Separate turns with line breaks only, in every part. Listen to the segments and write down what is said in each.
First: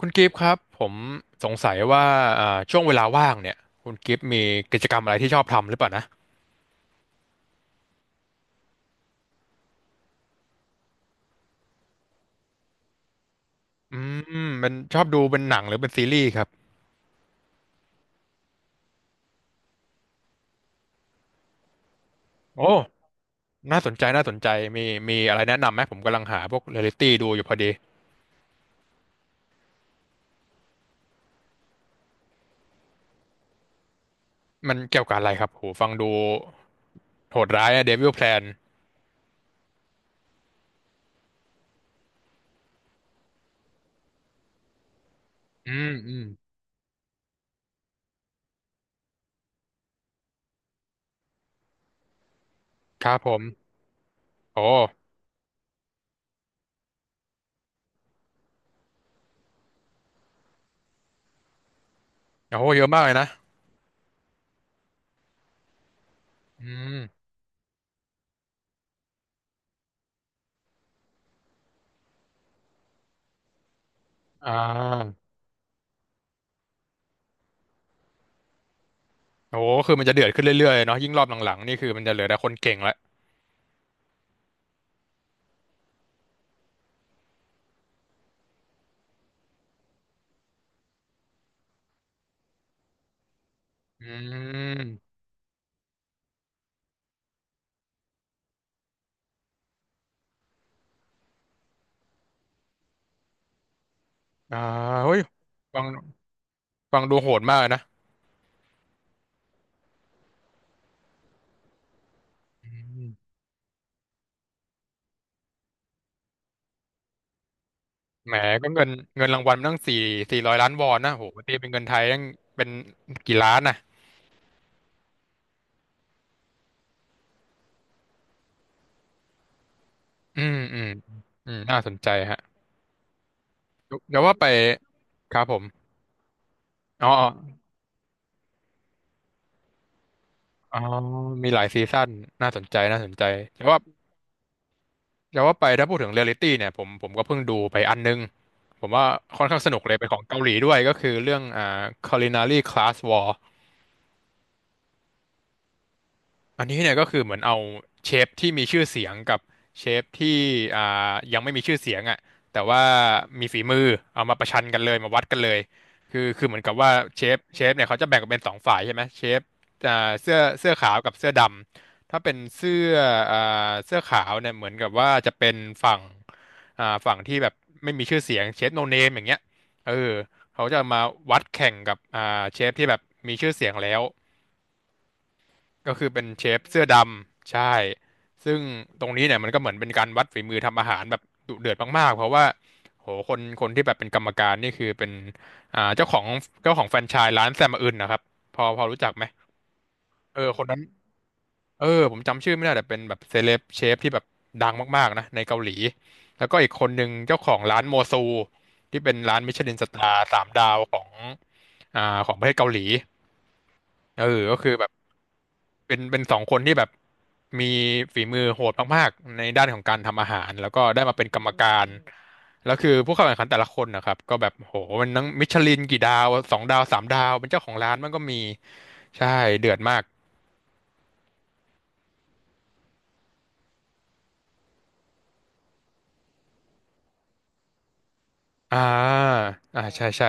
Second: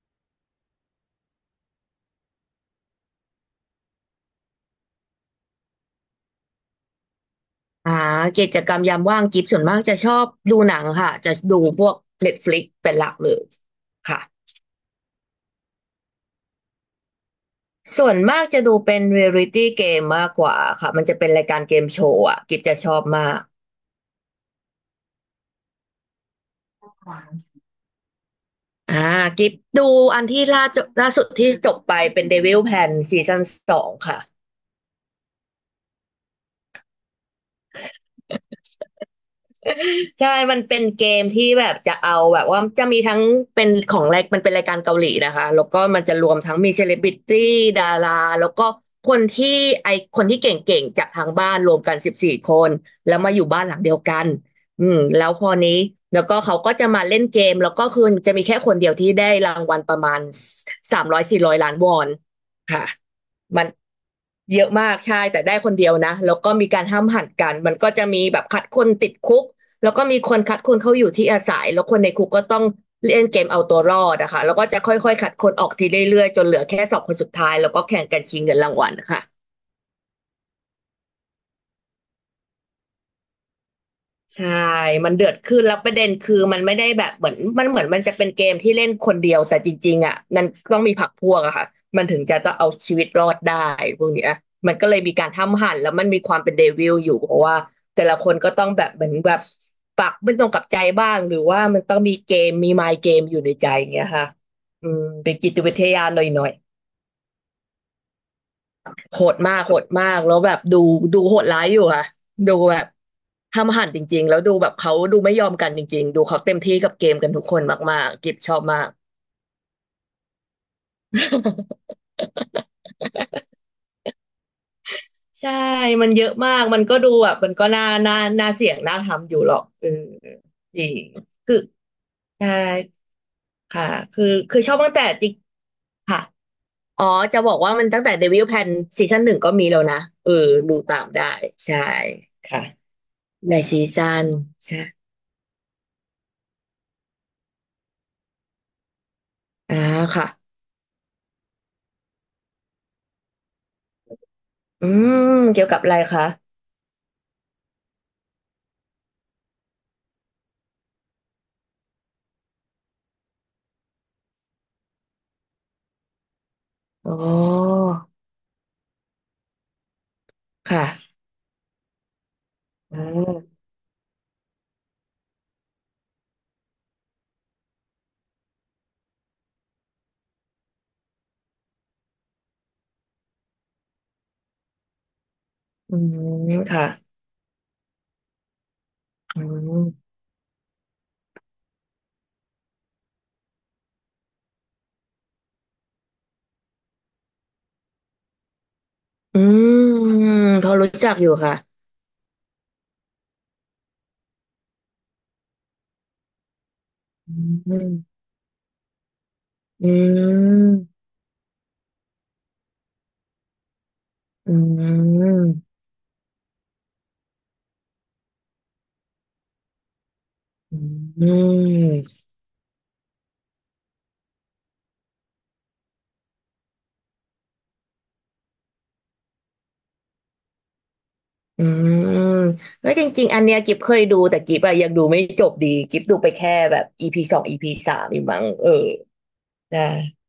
คุณกิฟต์ครับผมสงสัยว่าช่วงเวลาว่างเนี่ยคุณกิฟต์มีกิจกรรมอะไรที่ชอบทำหรือเปล่านะ
อ่ากิจกรรมยามว่างกิฟส่วนมากจะชอบดูหนังค่ะจะดูพวก Netflix เป็นหลักเลย
อื
ค่ะ
มเป็นชอบดูเป็นหนังหรือเป็นซีรีส์ครับ
ส่วนมากจะดูเป็นเรียลิตี้เกมมากกว่าค่ะมันจะเป็นรายการเกมโชว์อ่ะกิฟ
โอ้
จะชอบมาก
น่าสนใจน่าสนใจมีอะไรแนะนำไหมผมกำลังหาพวกเรียลลิตี้ดูอยู่พอดี
อ่ากิฟดูอันที่ล่าสุดที่จบไปเป็น Devil Pen ซีซั่น 2ค่ะ
มันเกี่ยวกับอะไรครับโหฟังดูโหดร้ายอะเดวิลแพลน
ใช่มันเป็นเกมที่แบบจะเอาแบบว่าจะมีทั้งเป็นของแรกมันเป็นรายการเกาหลีนะคะแล้ว
อื
ก็
ม
มัน
อื
จะ
ม
รวมทั้งมีเซเลบริตี้ดาราแล้วก็คนที่ไอคนที่เก่งๆจากทางบ้านรวมกัน14 คน
ค
แล้
รับ
ว
ผ
มาอ
ม
ยู่บ้านหลังเดียวกัน
โอ้
อืมแล้วพอนี้แล้วก็เขาก็จะมาเล่นเกมแล้วก็คือจะมีแค่คนเดียวที่ได้รางวัลประมาณ300-400 ล้านวอน
โอ้เย
ค่ะ
อะมากเลยนะ
มันเยอะมากใช่แต่ได้คนเดียวนะแล้วก็
อื
มีการ
ม
ห้ามหันกันมันก็จะมีแบบคัดคนติดคุก แล้วก็มีคนคัดคนเข้าอยู่ที่อาศัยแล้วคนในคุกก็ต้องเล่นเกมเอาตัวรอดนะคะ
อ่
แล้วก็จะค่อย
า
ๆคัดคนออกทีเรื่อยๆจนเหลือแค่2 คนสุดท้ายแล้วก็แข่งกันชิงเงินรางวัลนะคะ
โอ้คือมันจะเดือดขึ้นเรื่อยๆเนาะยิ่งรอบหลังๆนี่คือมันจะเหลือแต่คนเก่งละ
ใช่ มันเดือดขึ้นแล้วประเด็นคือ มันไม่ได้แบบเหมือนมันจะเป็นเกมที่เล่นคนเดียวแต่จริงๆอ่ะมันต้องมีพรรคพวกอะค่ะมันถึงจะต้องเอาชีวิตรอดได้พ
อื
วกเนี้ยมันก็เลยมี
ม
การทำหั่นแล้วมันมีความเป็นเดวิลอยู่เพราะว่าแต่ละคนก็ต้องแบบเหมือนแบบปักไม่ตรงกับใจบ้างหรือว่ามันต้องมีเกมมีมายเกมอยู่ในใจอย่างเงี้ยค่ะ
อ่า
อืม
เฮ้ย
เป็นจิตวิ
ฟั
ท
ง
ยาหน่อยๆ
ฟังดูโหดมากนะ
โหดมากโหดมากแล้วแบบดูโหดร้ายอยู่ค่ะดู
อื
แบบ
ม
ห้ามหันจริงๆแล้วดูแบบเขาดูไม่ยอมกันจริงๆดูเขาเต็มที่กับเกมกันทุกคนมากๆกิ
แหม
บชอบ
ก็เงิ
มา
น
ก
เงินรางวัลมันตั้งสี่สี่ร้อยล้านวอนนะโห ตีเป็นเงินไทยตั้งเป็นกี่ล้านนะ
ใช่มันเยอะมากมันก็ดูแบบมันก็น่าเสี่ยงน่าทำอยู่หรอกเออ
อืมอื
จ
ม
ริง
อื
คือ
มน่าสนใจฮะ
ใช่ค่ะ
เดี๋ยว
คือ
ว่าไป
คือชอบตั้งแต่จริง
ครับผม
ค่ะอ๋อ
อ๋อ
จะบอกว่ามันตั้งแต่เดวิลแพนซีซั่น 1ก็มีแล้วนะเออดู
อ๋อ
ตามได้
มีหลาย
ใช่
ซีซั่นน่าส
ค่ะ
นใจน่าสนใจ
ใน
จะว
ซี
ว่า
ซั่นใช่
แตวว่าไปถ้าพูดถึงเรียลลิตี้เนี่ยผมก็เพิ่งดูไปอันนึงผมว่าค่อนข้างส
อ่า
นุกเลยเป็นของ
ค่ะ
เกาหลีด้วยก็คือเรื่องCulinary Class War
อืมเกี่ยวกับอะไรคะ
อันนี้เนี่ยก็คือเหมือนเอาเชฟที่มีชื่อเสียงกับเชฟที่อ่ยังไม่มีชื่อเสียงอ่ะแต่ว่ามีฝีมือเอามาประชันกันเลยมาวัดกันเลยคือเหมือนกับว่า
อ๋
เชฟ
อ
เนี่ยเขาจะแบ่งเป็นสองฝ่ายใช่ไหมเชฟอ่าเสื้อ
ค่ะ
ขาวกับเสื้อดำถ้าเป็นเสื้อ
อื
อ่
ม
เสื้อขาวเนี่ยเหมือนกับว่าจะเป็นฝั่งฝั่งที่แบบไม่มีชื่อเสียงเชฟโนเนมอย่างเงี้ยเออเขาจะมาวัดแข่งกับเชฟที่แบบมีชื่อเสียงแล้ว ก็
อื
คือเป็นเช
ม
ฟเสื้
ค่ะ
อดำใช่ ซึ่งตรงนี้เนี่ย
อื
มันก็เหมือนเป็นการ
ม
วัดฝีมือทำอาหารแบบดุเดือดมากๆ เพราะว่าโหคนที่แบบเป็นกรรมการนี่คือเป็นอ่าเจ้าของเจ้าของแฟรนไชส์ร้านแซมอื่นนะครับพอรู้จักไหม
อื
เอ
ม
อค
พ
น
อ
นั้น
รู้จักอยู่ค่ะ
เออผมจำชื่อไม่ได้แต่เป็นแบบเซเลบเชฟที่แบบดังมากๆนะในเกาหลีแล้วก็อีกคนหนึ่งเจ้า
อื
ของร้าน
ม
โมซูที่เป็นร้านมิชลินส
อื
ตาร์สามดาว
ม
ของอ่าของประเทศเกาหลีเออ
อื
ก็คือแบบ
ม
เป็นสองคนที่แบบมีฝีมือโหดมากๆในด้านของการทำอาหารแล้ว
อื
ก็ได้มาเป็นกรรมการ
ม
แล้วคือผู้เข้าแข่งขันแต่ละคนนะครับก็แบบโหมันทั้งมิชลินกี่ดาวสองดาวสามดาวเป็นเจ้าของร้านมันก็มีใช่เดือดมาก
อืมแล้วจริงๆอันเนี้ยกิฟเคยดูแต่กิฟอะยังดูไม่จบดีกิฟดูไปแค่แบบEP 2 EP 3อยูมั้งเออ
อ่า
ได้
อ่าใช่ใช่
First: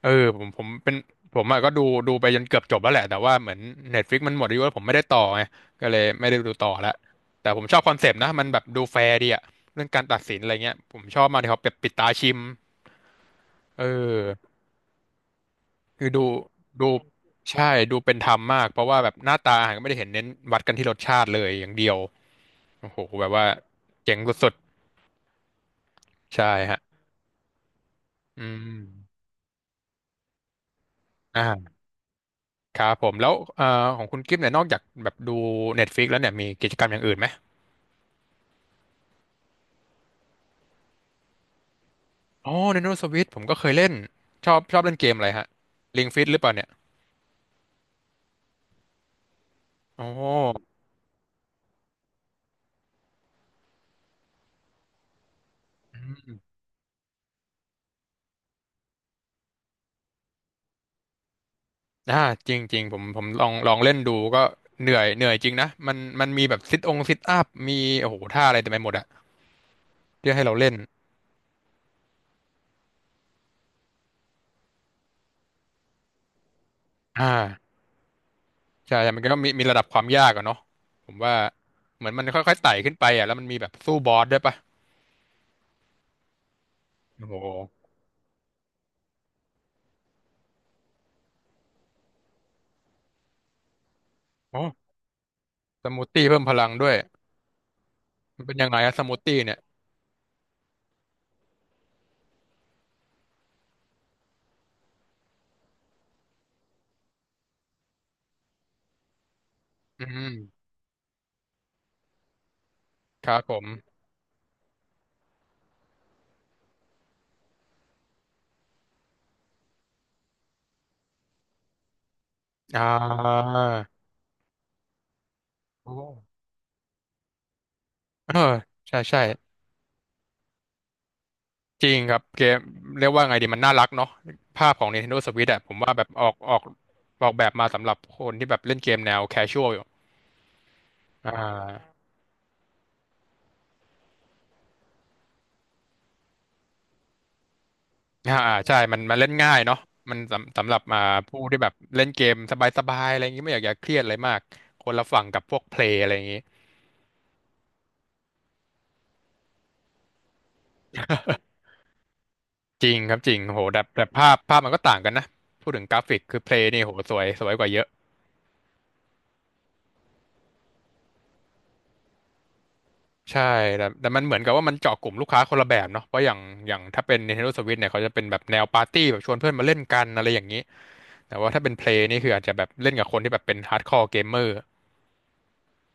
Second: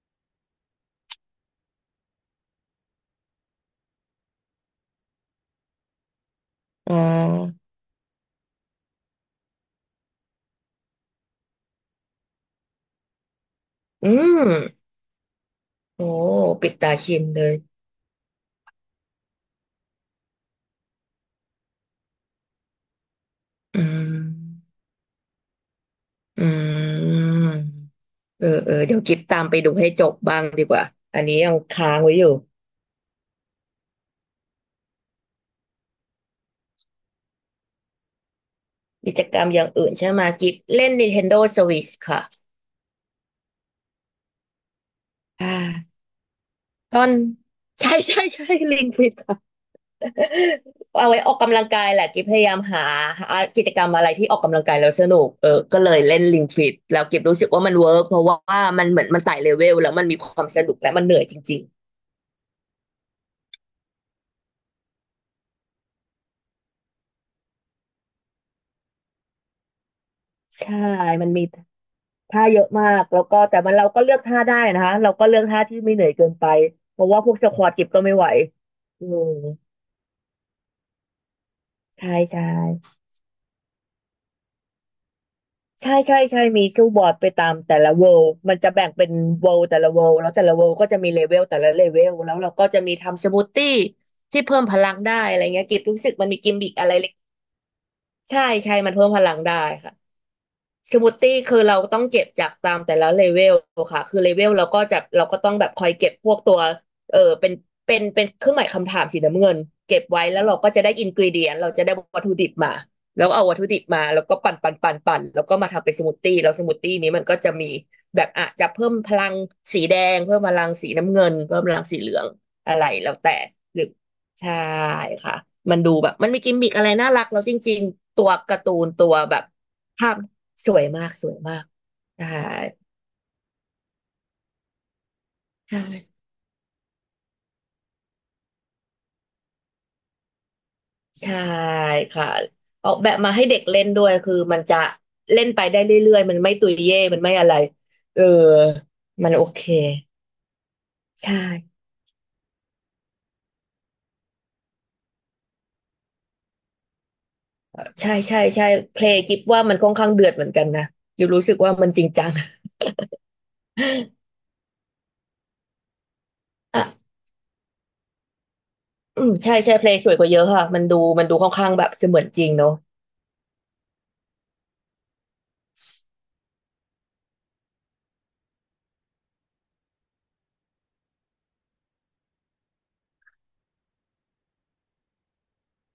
เออผมเป็นผมอะก็ดูดูไปจนเกือบจบแล้วแหละแต่ว่าเหมือน Netflix มันหมดอายุแล้วผมไม่ได้ต่อไงก็เลยไม่ได้ดูต่อละ
อ๋
แต่
อ
ผมชอบคอนเซปต์นะมันแบบดูแฟร์ดีอะเรื่องการตัดสินอะไรเงี้ยผมชอบมากที่เขาแบบปิดตาชิม เอ
อื
อ
มโอ้
คือดู
ปิด
ดู
ตาชิมเลย
ใช่ดูเป็นธรรมมากเพราะว่าแบบหน้าตาอาหารก็ไม่ได้เห็นเน้นวัดกันที่รสชาติเลยอย่างเดียวโอ้โหแบบว่า
อืม
เจ๋งสุดๆ
อ
ใช่ฮะ
ืม
อื
เออเออเดี๋ยวกิ
ม
ฟตามไปดูให้จบบ้างดีกว่า อันนี้ยัง
อ่า
ค้างไว้อยู่
ครับผมแล้วของคุณกิฟเนี่ยนอกจากแบบดู Netflix แล้วเนี่ยมีกิจกรรมอย่างอื่นไหม
กิจกรรมอย่างอื่นใช่ไหมกิฟเล่น Nintendo Switch ค่ะ
อ๋อ Nintendo Switch ผมก็เคยเล่นชอบเล่นเกมอะไร
อ่
ฮะ
า
Ring Fit หรือเปล่าเนี่ย
ตอน ใช่ใช่ใช่ลิงผิดค่ะ
อ๋อ
เอาไว้ออกกำลังกายแหละกิฟพยายามหากิจกรรมอะไรที่ออกกำลังกายแล้วสนุกเออก็เลยเล่นลิงฟิตแล้วกิฟรู้สึกว่ามันเวิร์กเพราะว่ามันเหมือนมันไต่เลเวลแล้วมันมีความสนุกและมันเหนื่อยจริง
อ่าจริงจริงผมลองเล่นดูก็เหนื่อยจริงนะมันมีแบบซิทองซิทอัพมีโอ้โหท่าอะไรเต็มไปหมดอะ เรียกให้เรา
ๆ
เล่น
ใช่มันมี ท่าเยอะมากแล้วก็แต่มันเราก็เลือกท่าได้นะคะเราก็เลือกท่าที่ไม่เหนื่อยเกินไปเพราะว่า
อ่า
พวกสควอทกิบก็ไม่ไหว
ใช่
อื
มัน
ม
ก็มีระดับความยากอะเนาะผมว่าเหมื
ใช่
อนมัน
ใช่
ค่อยๆไต่ขึ้นไปอ่ะแล้วมันมีแบบสู้บอสด้วยปะ
ใช่ใช่ใช่มีสู้บอร์ดไป
โอ้โห
ตามแต่ละเวลมันจะแบ่งเป็นเวลแต่ละเวลแล้วแต่ละเวลก็จะมีเลเวลแต่ละเลเวลแล้วเราก็จะมีทำสมูทตี้ที่เพิ่มพ
โอ้
ลังได้อะไรเงี้ยกิบ
ส
รู้
มูท
สึก
ตี้
มันมี
เพิ่มพ
กิม
ลั
มิ
ง
ก
ด้
อะ
ว
ไร
ย
เล็ก
มั
ใช่
นเป็นยัง
ใช่
ไง
มั
อะ
น
ส
เพิ่ม
มูท
พลั
ตี้
งได้
เนี่ย
ค่ะ สมูทตี้คือเราต้องเก็บจากตามแต่ละเลเวลค่ะคือเลเวลเราก็จะเราก็ต้องแบบคอยเก็บพวกตัวเออเป็นเครื่องหมายคำถามสีน้ำเงินเก็
อื
บไว้
ม
แล้วเราก็จะได้อินกรีเดียนเราจะได้วัตถุดิบมาแล้
ค
ว
รับ
เอา
ผ
วัต
ม
ถุดิบมาแล้วก็ปั่นปั่นปั่นปั่นแล้วก็มาทำเป็นสมูทตี้แล้วสมูทตี้นี้มันก็จะมีแบบอาจจะเพิ่มพลังสีแดงเพิ่มพลังสีน้ำเงินเพิ่มพลังสีเหลืองอะไร
อ่า
แล้วแต่หรือใช่ค่ะมันดู
โอ้
แบบมันมีกิมมิกอะไรน่ารักแล้วจริงๆตั
เอ
ว
อ
การ์ตูน
ใช่
ตัว
ใช่
แบบภาพ สวยมากสวยมาก
จริงครับ
ใช่
เกมเรียกว่าไงดีมันน่ารักเนาะภาพของ Nintendo Switch อะผมว่าแบบ
ใช่
ออกแบบมาสำหรับคนที่แบบเล่นเกมแนว casual อยู่อ่
ใช่
า
ค่ะออกแบบมาให้เด็กเล่นด้วยคือมันจะเล่นไปได้เรื่อยๆมันไม่ตุยเย่มันไม่อะไรเออ
อ่าอ่าใช่มันเล่
มั
น
นโอ
ง่าย
เค
เนาะมันสำหรับมา
ใช
ผู้ที่แบบ
่
เล่นเกมสบายๆอะไรอย่างงี้ไม่อยากเครียดอะไรมากคนละฝั่งกับพวกเพลย์อะไรอย่างงี้
เออใช่ใช่ใช่เพลงกิฟว่ามันค่อนข้างเดือดเหมือนกันนะกิฟรู้สึก ว่ามันจริงจัง
จริงครับจริงโหแต่แต่ภาพมันก็ต่างกันนะพูดถึงกราฟิกคือเพลย์นี่โห
อ่ะ
สวยสวยกว่าเยอะ
อืมใช่ใช่เพลงสวยกว่าเยอะค่ะมันดูมันดูค่อนข้างแบบเสมือนจริงเนอะ
ใช่แต่แต่มันเหมือนกับว่ามันเจาะกลุ่มลูกค้าคนละแบบเนาะเพราะอย่างอย่างถ้าเป็น Nintendo Switch เนี่ยเขาจะเป็นแบบแนวปาร์ตี้แบบชวนเพื่อนมาเล่นกันอะไรอย่างนี้แต่ว่าถ้าเป็นเพลย์นี่คืออาจจะแบบเล่นกับคนที่แบบเป็นฮาร์ดคอร์เกมเมอร์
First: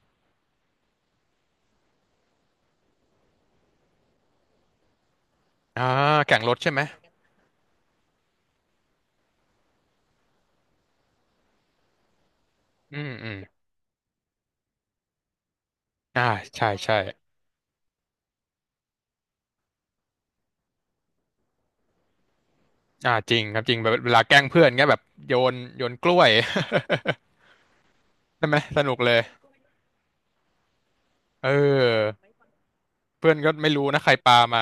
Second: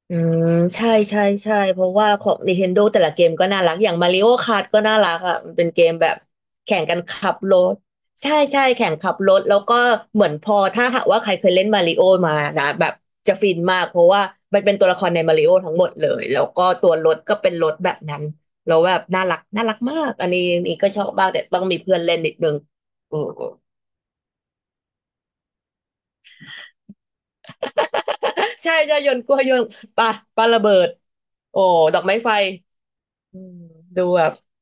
อืมใช่ใช่ใช่เพราะว่าของ Nintendo แต่ละเกมก็น่ารักอย่าง Mario Kart ก็น่ารักอ่ะมันเป็นเก
อ่า
มแบบ
แข่งรถใช่
แข่
ไหม
งกันขับรถใช่ใช่แข่งขับรถแล้วก็เหมือนพอถ้าหากว่าใครเคยเล่นมาริโอมานะแบบ
อืมอื
จะ
ม
ฟินมากเพราะว่ามันเป็นตัวละครในมาริโอทั้งหมดเล
อ่า
ยแล้วก็
ใช่
ตัว
ใช่
รถก็เป็นรถแบบนั้นแล้วแบบน่ารักน่ารักมากอันนี้นี่ก็ชอบบ้างแต่ต้องมีเพื่อนเล่นนิดนึง
อ่า
โอ้
จริงครับจริงแบบเวลาแกล้งเพื่อนเงี้ยแบบโยนกล้วย ใช่ไหม
ใช่
สนุ
ใช่
ก
โย
เลย
นกล้วยโยนปลาปลาระเบิด
เ
โอ้ดอก
ออ
ไม้ไฟ
เพื่อน
อื
ก็
ม
ไม่รู้นะ
ดู
ใคร
แบบ
ปามา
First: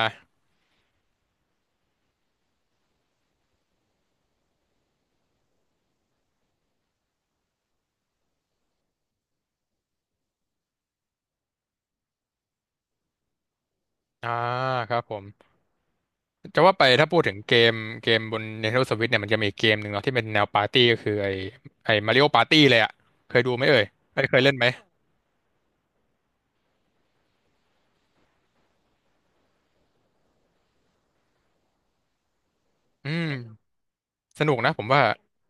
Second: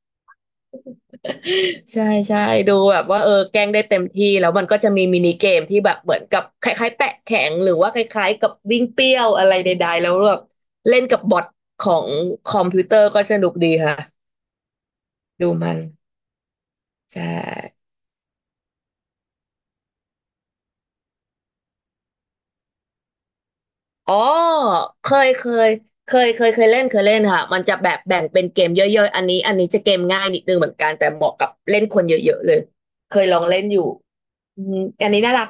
ใช่ใช่ดูแบบว่าเออแกล้งได้เต็มที่แล้วมันก็จะมีมินิเกมที่แบบเหมือนกับคล้ายๆแปะแข็งหรือว่าคล้ายๆกับวิ่งเปรี้ยวอะไรใดๆแล้วแบบเล่นกับบอทของคอมพิวเตอร์ก็สนุกดีค่ะ
อ่าครับผม
ดูมัน
จะว่าไปถ้าพู
ใช่
ดถึงเกมบน Nintendo Switch เนี่ยมันจะมีเกมหนึ่งเนาะที่เป็นแนวปาร์ตี้ก็คือไอ้มาริโอปาร์ตี้เลยอ่ะเคยดูไหมเอ่ย
อ๋อ
เอ้ยเคยเล่นไหม
เคยเคยเคยเคยเล่นเคยเล่นค่ะมันจะแบบแบ่งเป็นเกมย่อยๆอันนี้อันนี้จะเกมง่ายนิดนึงเหมือนกันแต่เหมาะกับเล่นคนเยอะๆเลย
อื
เคย
ม
ลองเล่นอยู่
สนุก
อื
นะ
ม
ผมว่า
อันนี้น่ารัก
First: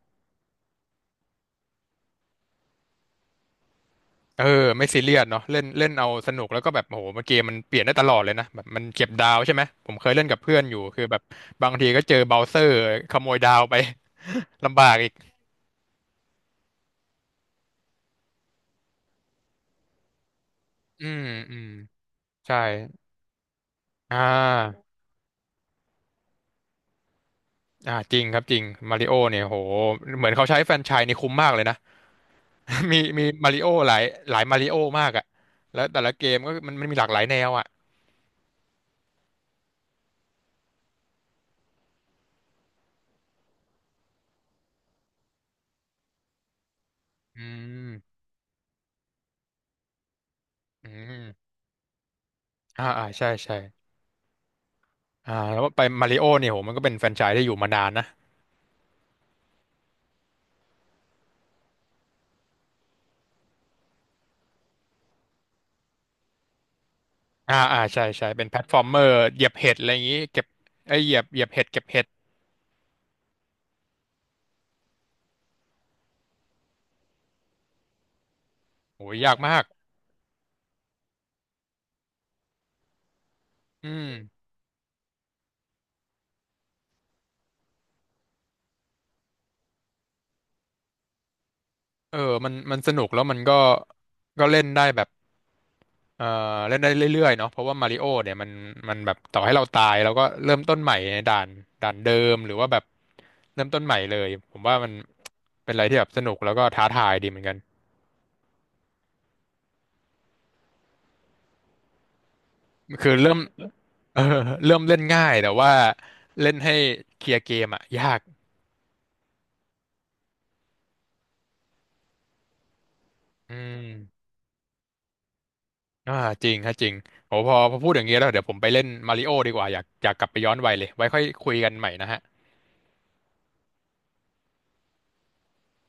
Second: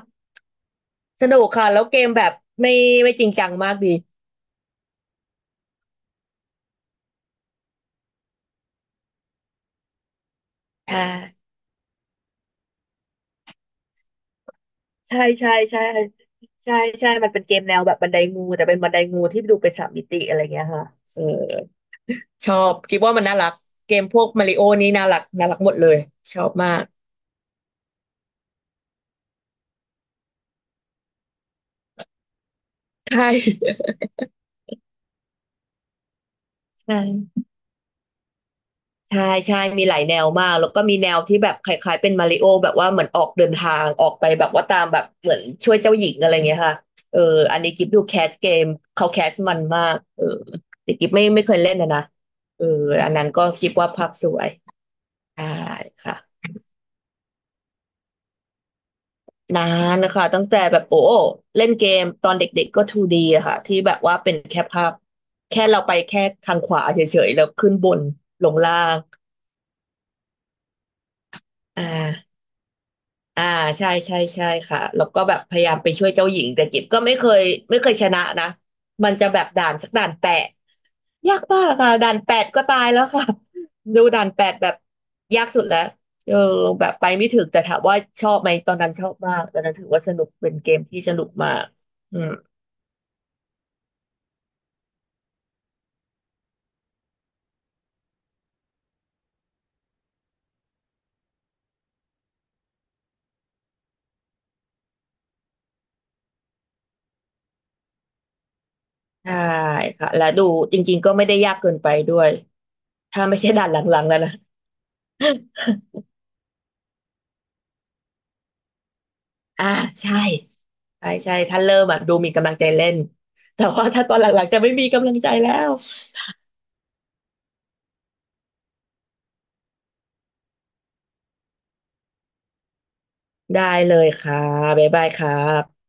สนุกค่ะแล้วเกมแบบไม่ไม่จริงจังมากดี
เออไม่ซีเรียสเนาะเล่นเล่นเอาสนุกแล้วก็แบบโอ้โหมันเกมมันเปลี่ยนได้ตลอดเลยนะแบบมันเก็บดาวใช่ไหมผมเคยเล่นกับเพื่อนอยู่
อ่
คือแบบ
า
บางทีก็เจอเบราว์เซอร์ขโมยดาวไป ลำบากอีก
ใช่ใช่ใช่ใช่ใช่มันเป็นเกมแนวแบบบันไดงูแต่เป็นบันไดงูที่ดูเป็นสามมิติอะไรเงี้ยค่ะ
อื
เอ
ม
อ
อืม
ชอ
ใช่
บคิดว่ามันน่ารักเกม
อ่
พวกมาริโอ
า
นี่น่ารักน่ารักหมดเลยชอบมาก
อ่าจริงครับจริงมาริโอเนี่ยโหเหมือนเขาใช้แฟรนไชส์นี่คุ้มมากเลยนะ มี
ใช่
มาริโอหลายหลายมาริโอมากอ่ะแล้วแต่ละเกมก็มัน
ใช
มีหลากหลายแน
่
วอ่ะ
ใช่ใช่มีหลายแนวมากแล้วก็มีแนวที่แบบคล้ายๆเป็นมาริโอแบบว่าเหมือนออกเดินทางออกไปแบบว่าตามแบบเหมือนช่วยเจ้าหญิงอะไรเงี้ยค่ะเออ
อื
อันนี้กิ
ม
ฟดูแคสเกมเขาแคสมันมากเออ
อื
แต่กิฟไม่
ม
ไม่เคยเล่นนะนะเออ
อ่าอ่า
อันนั้
ใช่
นก็
ใช่
คิดว่าภาพสวย
อ่า
ใช่
แล้วไปมา
ค่ะ
ริโอเนี่ยโหมันก็เป็นแฟรนไชส์ที่อยู่มานานนะ
นานนะคะตั้งแต่แบบโอ้เล่นเกมตอนเด็กๆก็ 2D อะค่ะที่แบบว่าเป็นแค่ภาพแค่เราไปแค่ทางขวาเฉยๆแล้ว
อ่า
ขึ้น
อ่า
บน
ใช่ใช่เป็น
ล
แพ
ง
ลตฟ
ล่า
อร์มเม
ง
อร์เหยียบเห็ดอะไรอย่างงี้เก็บไอยเหยียบเห็ดเก็
อ่
บเห็ด
าอ่าใช่ใช่ใช่ค่ะแล้วก็แบบพยายามไปช่วยเจ้าหญิงแต่กิบก็ไม่เคยชนะนะ
โห
มันจะ
ยาก
แบบ
มาก
ด่านสักด่านแปะ ยากมากค่ะด่านแปดก็ตายแล้วค่ะ
อื
ดูด่าน
ม
แปดแบบยากสุดแล้วเออแบบไปไม่ถึงแต่ถามว่าชอบไหมตอนนั้นชอบมากตอนนั้นถือว่าสนุกเป็นเกมที่สนุกมาก
เอ
อื
อ
ม
มันสนุกแล้วมันก็ก็เล่นได้แบบ เอ่อเล่นได้เรื่อยๆเนาะเพราะว่ามาริโอเนี่ยมันมันแบบต่อให้เราตายเราก็เริ่มต้นใหม่ในด่านเดิมหรือว่าแบบเริ่มต้นใหม่เลยผมว่ามันเป็นอะไรที่แบบสนุกแล้วก็ท้าทายดีเหมือนกัน
ใช่ค่ะและดูจริงๆก็ไม่ได้ยากเกินไปด้วย
คือ
ถ้า
เริ่
ไม่
ม
ใช่ด่านหลังๆแล้ว
เออ
นะ
เริ่มเล่นง่ายแต่ว่าเล่นให้เคลียร์เกมอะยาก
อ่าใช่ใช่ใช่ถ้าเริ่มอ่ะดูมีกำลังใจเล่น
อื
แต่ว่าถ้าตอน
ม
หลังๆจะไม่มีกำลังใจแล้ว
อ่าจริงฮะจริงโอ้พอพูดอย่างนี้แล้วเดี๋ยวผมไปเล่นมาริโอดีกว่าอยากกลับไปย้อนวัยเลยไว้ค่อยคุยกันใหม่นะฮะ
ได้เลยค่ะบ๊ายบายครับ